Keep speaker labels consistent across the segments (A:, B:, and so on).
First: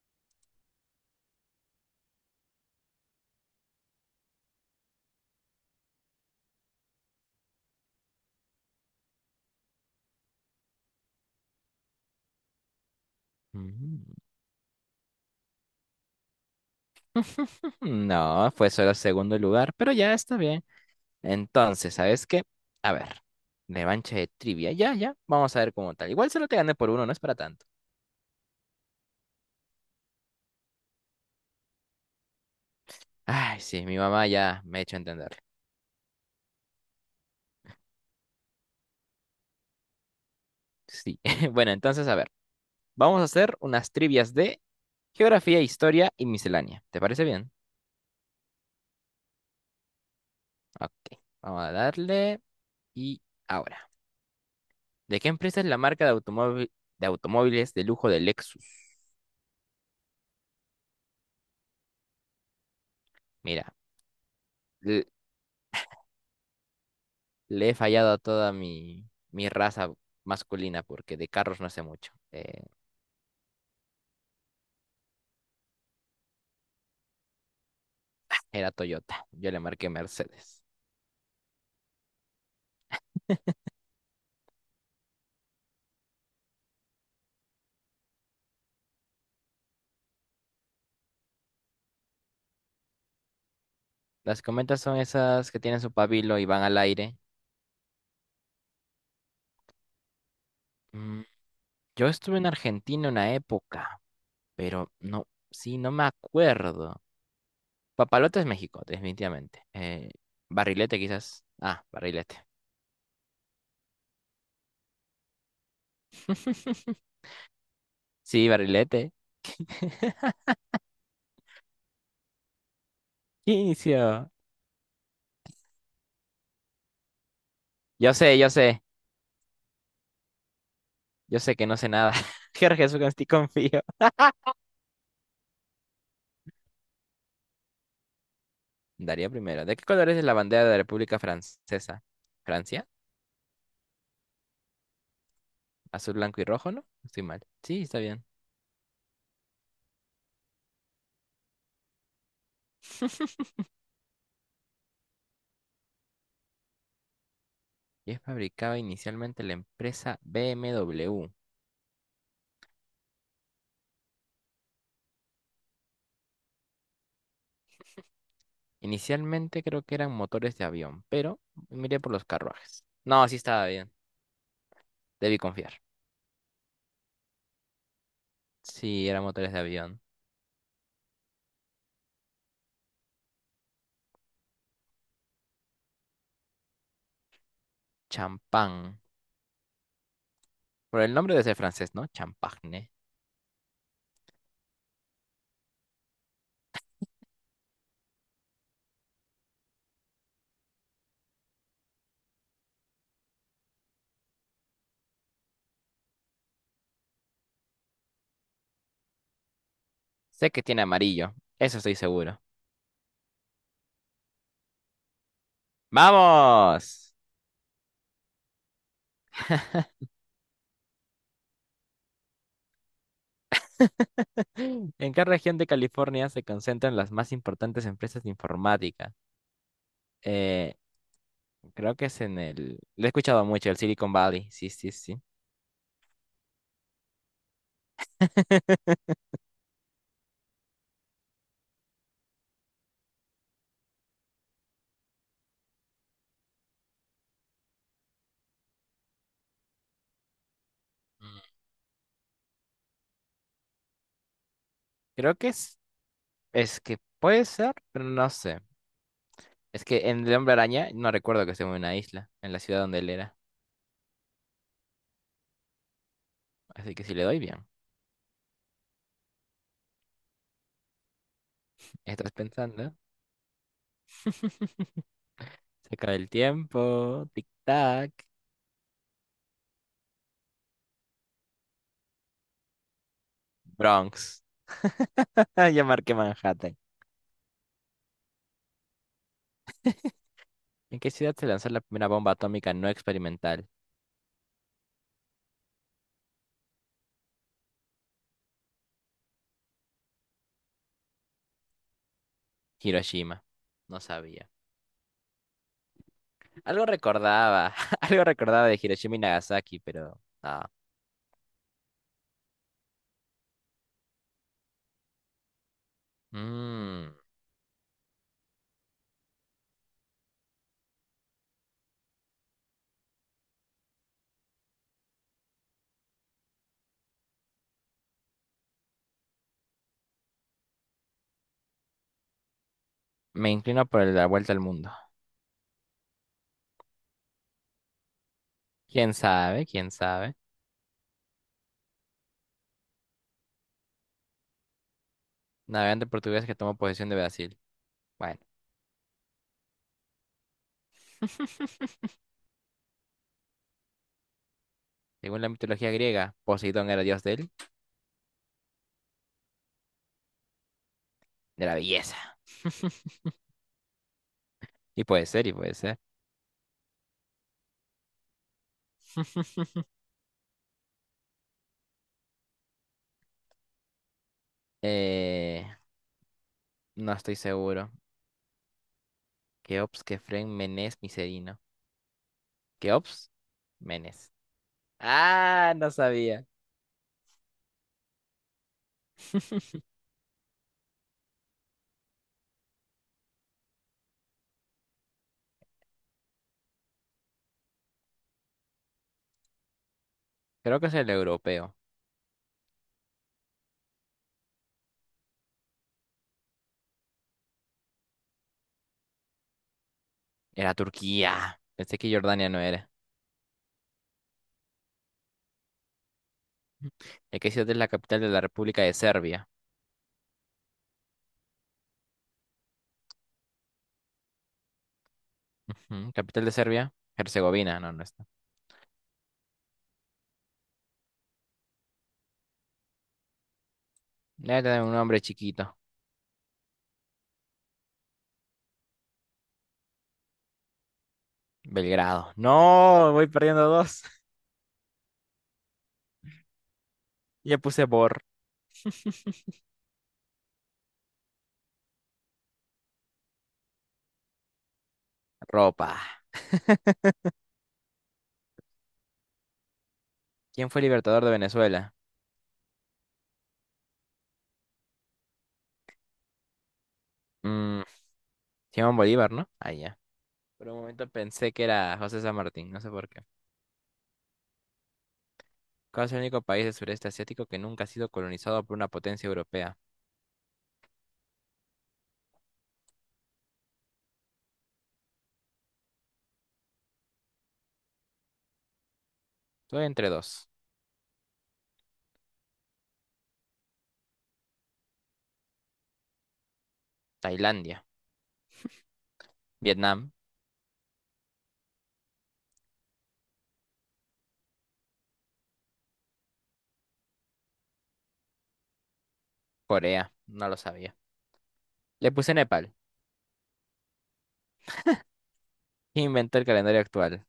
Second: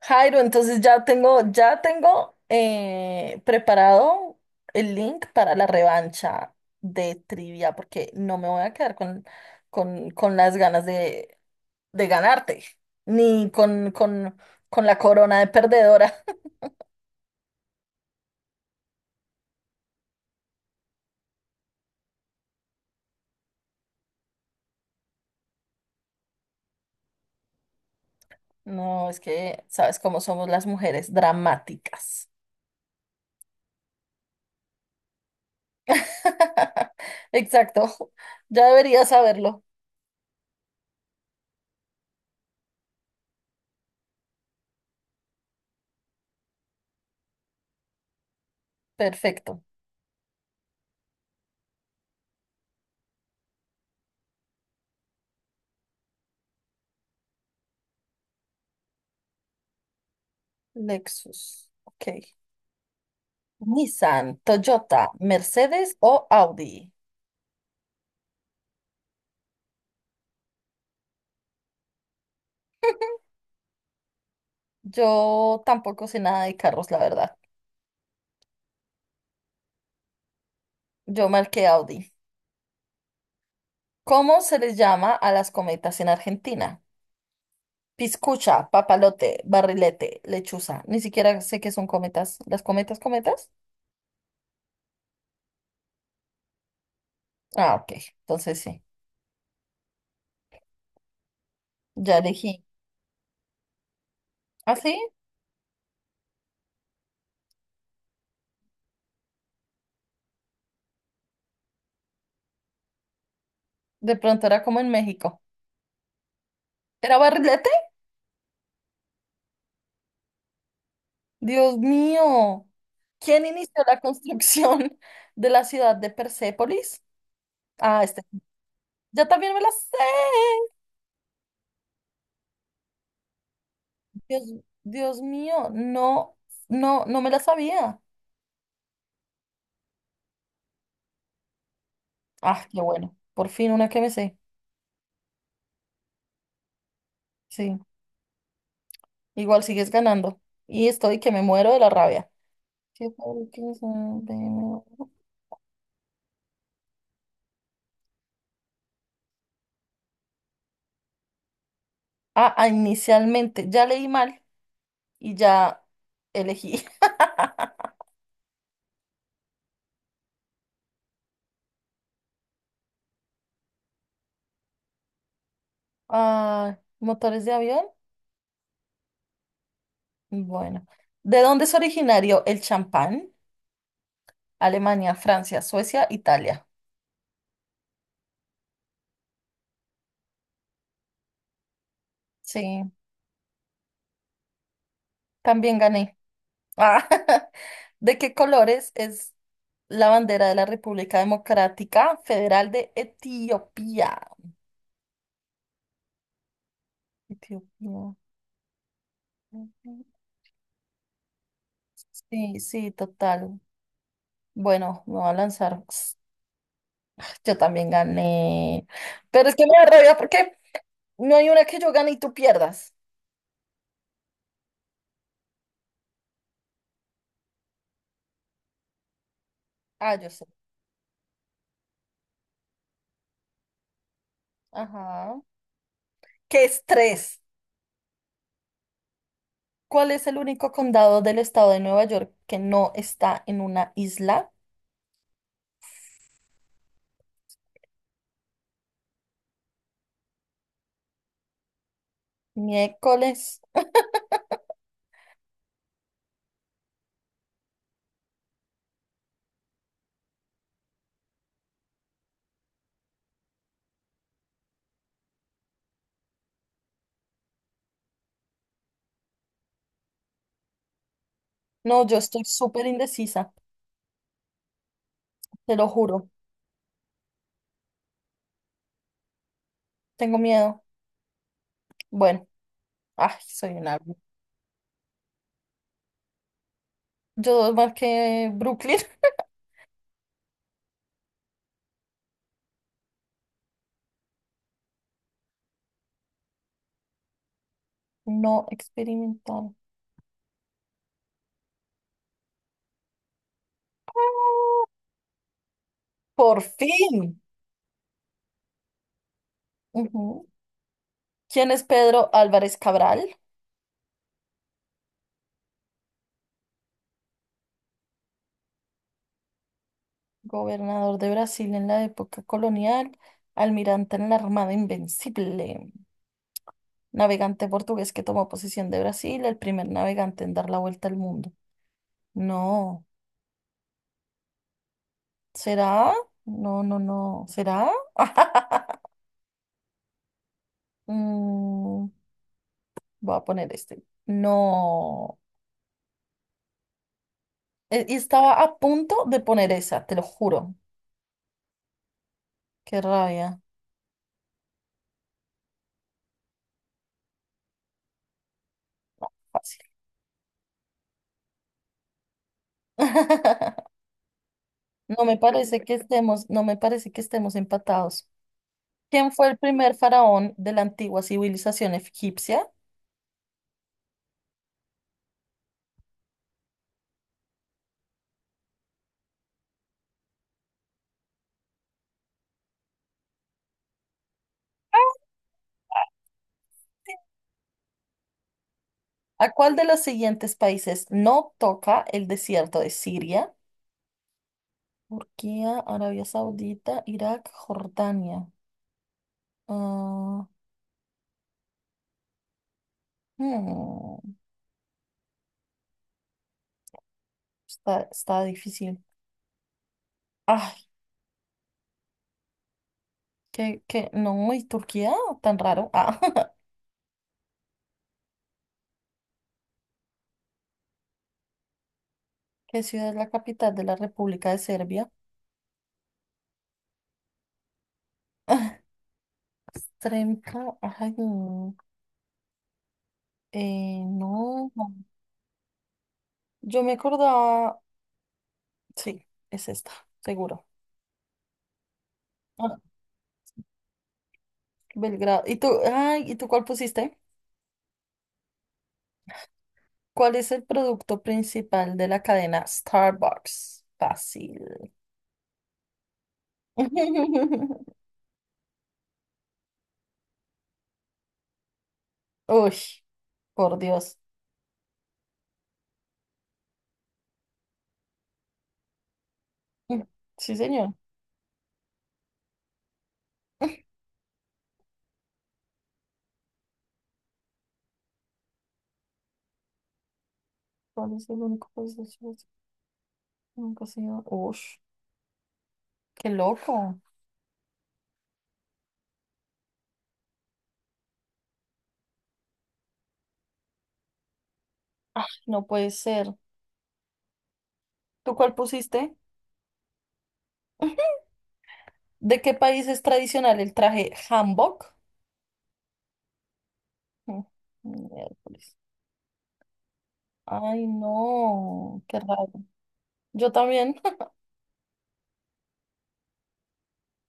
A: Jairo, entonces ya tengo preparado el link para la revancha de trivia, porque no me voy a quedar con las ganas de ganarte, ni
B: Mm,
A: con la corona de perdedora.
B: no, fue solo segundo lugar, pero ya está bien. Entonces, ¿sabes qué? A ver, revancha de trivia. Ya, ya, vamos a ver cómo tal. Igual solo te gané por uno, no es para tanto.
A: No, es que sabes cómo somos las mujeres, dramáticas.
B: Ay, sí, mi mamá ya me ha hecho entender.
A: Exacto, ya debería saberlo.
B: Sí. Bueno, entonces, a ver, vamos a hacer unas trivias de geografía, historia y miscelánea. ¿Te parece bien?
A: Perfecto.
B: Ok, vamos a darle. Y ahora, ¿de qué empresa es la marca de automóviles de lujo de Lexus?
A: Lexus. Ok.
B: Mira,
A: Nissan, Toyota,
B: le,
A: Mercedes o Audi.
B: le he fallado a toda mi raza masculina porque de carros no sé mucho.
A: Yo tampoco sé nada de carros, la verdad.
B: Era Toyota, yo le marqué Mercedes.
A: Yo marqué Audi. ¿Cómo se les llama a las cometas en Argentina? Piscucha, papalote, barrilete, lechuza. Ni siquiera sé qué son cometas. ¿Las cometas, cometas?
B: Las cometas son esas que tienen su pabilo y van al aire.
A: Ah, ok. Entonces sí.
B: Mm, yo
A: Ya
B: estuve en
A: elegí.
B: Argentina una época.
A: ¿Ah,
B: Pero
A: sí?
B: no, sí, no me acuerdo. Papalote es México, definitivamente. Barrilete quizás. Ah, barrilete.
A: De pronto era como en México. ¿Era barrilete?
B: Sí, barrilete.
A: Dios mío. ¿Quién inició la
B: Inicio.
A: construcción de la ciudad de Persépolis? Ah,
B: Yo
A: este.
B: sé, yo sé.
A: Yo también me la sé.
B: Yo sé que no sé nada. Jorge, Jesús, en ti confío.
A: Dios, Dios mío, no me la sabía.
B: Daría primero. ¿De qué colores es la bandera de la República Francesa?
A: Ah, qué
B: ¿Francia?
A: bueno. Por fin una que me sé.
B: Azul, blanco y rojo, ¿no? Estoy mal.
A: Sí,
B: Sí, está bien.
A: igual sigues ganando. Y estoy que me muero de la rabia. ¿Qué fue que hizo el primero?
B: Y es fabricada inicialmente la empresa BMW.
A: Ah, ah, inicialmente. Ya leí mal y ya elegí.
B: Inicialmente creo que eran motores de avión, pero miré por los carruajes. No, sí estaba bien. Debí confiar.
A: Ah, motores de avión.
B: Sí, eran motores de avión.
A: Bueno. ¿De dónde es originario el champán? Alemania, Francia, Suecia, Italia.
B: Champán. Por el nombre debe ser francés, ¿no?
A: Sí,
B: Champagne.
A: también gané. Ah, ¿de qué colores es la bandera de la República Democrática Federal de Etiopía? Etiopía. Ujú.
B: Sé que tiene amarillo. Eso estoy seguro.
A: Sí, sí, total. Bueno, me va a lanzar. Ps,
B: ¡Vamos!
A: yo también gané. Pero es que me da rabia porque no hay una que yo gane y tú pierdas.
B: ¿En qué región de California se concentran las más importantes empresas de informática?
A: Ah, yo sé.
B: Eh, Creo que es en el... lo he escuchado mucho, el Silicon Valley. Sí, sí, sí.
A: Ajá. ¿Qué estrés? ¿Cuál es el único condado del estado de Nueva York que no está en una isla?
B: Mm,
A: Miércoles.
B: creo que es... es que puede ser, pero no sé. Es que en El Hombre Araña no recuerdo que esté en una isla, en la ciudad donde él era. Así que si le doy bien.
A: No, yo
B: ¿Estás
A: estoy
B: pensando?
A: súper indecisa. Te lo
B: Se acaba
A: juro,
B: el tiempo. Tic-tac.
A: tengo miedo. Bueno, ay, soy un árbol.
B: Bronx. Ya marqué Manhattan.
A: Yo más que Brooklyn.
B: ¿En qué ciudad se lanzó la primera bomba atómica no experimental?
A: No experimentaron.
B: Hiroshima. No sabía.
A: Por
B: Algo
A: fin.
B: recordaba. Algo recordaba de Hiroshima y Nagasaki, pero.
A: Ujú.
B: Ah.
A: ¿Quién es Pedro Álvarez Cabral?
B: Mm,
A: Gobernador de Brasil en la época colonial, almirante en la Armada Invencible, navegante portugués que tomó posesión de Brasil, el primer navegante en dar la vuelta al mundo. No,
B: me inclino por la vuelta al mundo.
A: ¿será? No, no, no, ¿será?
B: ¿Quién sabe? ¿Quién sabe?
A: Mm, voy a poner este. No.
B: Navegante portugués que tomó posesión de Brasil.
A: Y
B: Bueno.
A: estaba a punto de poner esa, te lo juro. Qué rabia.
B: Según la mitología griega, Poseidón era dios del
A: Fácil.
B: de la belleza. Y
A: No
B: puede
A: me
B: ser, y puede
A: parece que
B: ser.
A: estemos, no me parece que estemos empatados. ¿Quién fue el primer faraón de la antigua civilización egipcia?
B: Eh, No estoy seguro. Keops, Kefren, Menes, Micerino. Keops, Menes. Ah, no sabía.
A: ¿A cuál de los siguientes países no toca el desierto de Siria? Turquía, Arabia Saudita, Irak, Jordania. Ah,
B: Creo que es el europeo.
A: hmm, está difícil.
B: Era
A: Ay,
B: Turquía. Pensé que Jordania no era.
A: que no, ¿y Turquía? Tan raro. Ah.
B: ¿De qué ciudad es la capital de la República de Serbia?
A: ¿Qué ciudad es la capital de la República de Serbia?
B: Ujú, ¿capital de Serbia? Herzegovina. No, no está.
A: Sremka, ay, no,
B: Debe tener un
A: no.
B: nombre chiquito.
A: Yo me acordaba, sí, es esta, seguro.
B: Belgrado.
A: Ah,
B: No, voy perdiendo dos.
A: Belgrado. ¿Y tú cuál pusiste?
B: Ya puse Bor.
A: ¿Cuál es el producto principal de la cadena Starbucks? Fácil.
B: Ropa. ¿Quién fue el libertador de Venezuela?
A: Uy, por Dios.
B: Mm, Simón Bolívar, ¿no? Ah, ya.
A: Sí,
B: Por un
A: señor.
B: momento pensé que era José San Martín. No sé por qué. ¿Cuál es el único país del sureste asiático que nunca ha sido colonizado por una potencia europea?
A: ¿Cuál es el único país de Chile que nunca se iba? Ush, qué loco.
B: Estoy entre dos.
A: Ay, no puede ser.
B: Tailandia,
A: ¿Tú cuál pusiste?
B: Vietnam,
A: ¿De qué país es tradicional el traje hanbok? Mm, miércoles.
B: Corea. No lo
A: Ay,
B: sabía.
A: no,
B: Le
A: qué
B: puse
A: raro.
B: Nepal.
A: Yo también.
B: ¿Quién inventó el calendario actual?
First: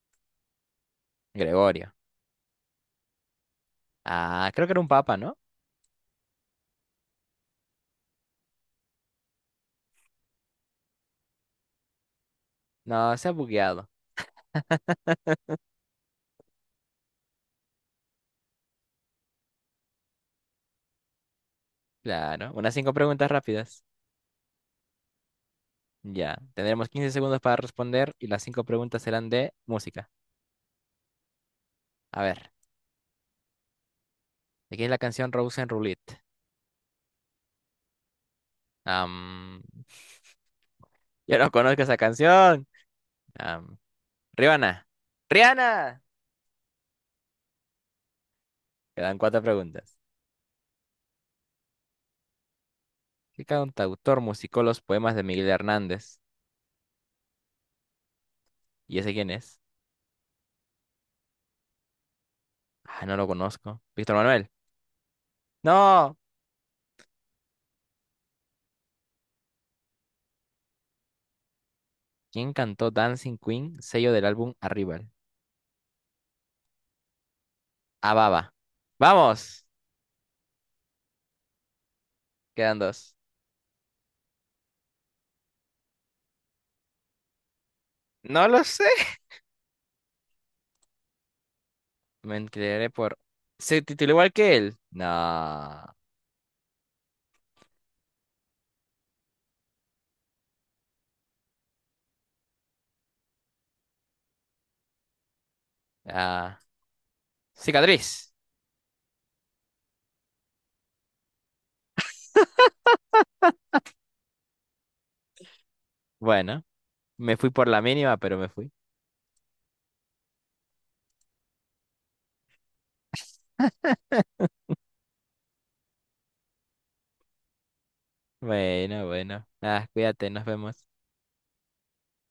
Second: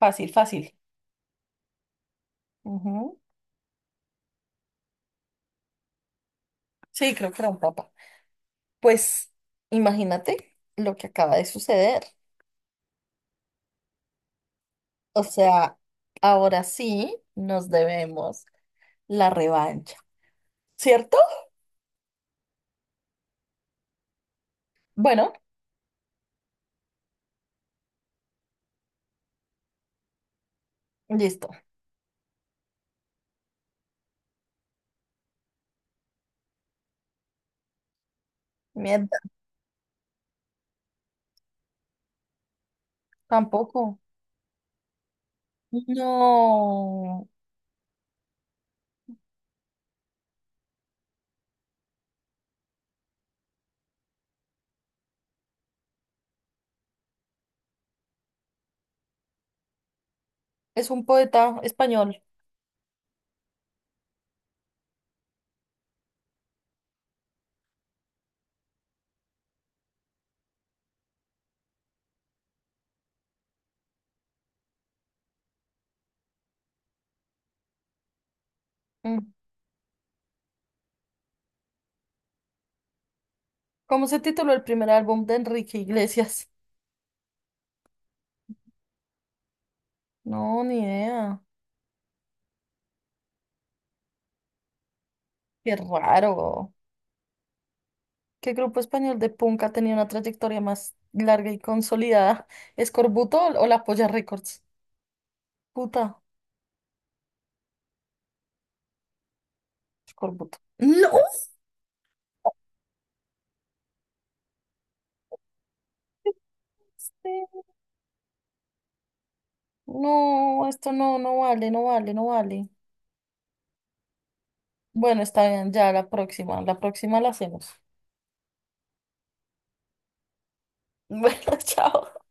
A: Fácil, fácil.
B: Gregorio.
A: Ujú.
B: Ah, creo que era un papa, ¿no?
A: Sí, creo que era un papa. Pues imagínate lo que acaba de suceder.
B: No, se ha bugueado.
A: O sea, ahora sí nos debemos la revancha, ¿cierto?
B: Claro. Unas 5 preguntas rápidas.
A: Bueno,
B: Ya. Tendremos 15 segundos para responder y las 5 preguntas serán de música.
A: listo.
B: A ver. Aquí es la canción Rose and Roulette.
A: Mierda,
B: Am, yo no conozco esa canción. Am,
A: tampoco.
B: Rihanna. ¡Rihanna!
A: No,
B: Quedan 4 preguntas. ¿Qué cantautor musicó los poemas de Miguel Hernández? ¿Y ese quién es?
A: es un poeta español.
B: Ah, no lo conozco. Víctor Manuel. ¡No! ¿Quién cantó Dancing Queen, sello del álbum Arrival? Ababa.
A: Mm.
B: ¡Vamos! Quedan dos.
A: ¿Cómo se tituló el primer álbum de Enrique Iglesias?
B: No lo sé.
A: No, ni idea.
B: Me enteré por... ¿Se tituló igual que él? No.
A: Qué
B: Ah.
A: raro. ¿Qué grupo español de punk ha tenido una trayectoria más larga y consolidada? ¿Escorbuto o la Polla Records? Puta,
B: Cicatriz.
A: Escorbuto. ¡No!
B: Bueno, me fui
A: Sí.
B: por la mínima, pero me fui.
A: No, esto no, no vale. Bueno, está bien, ya la próxima, la próxima la hacemos.
B: Bueno, bueno. Ah, cuídate, nos vemos.
A: Bueno, chao.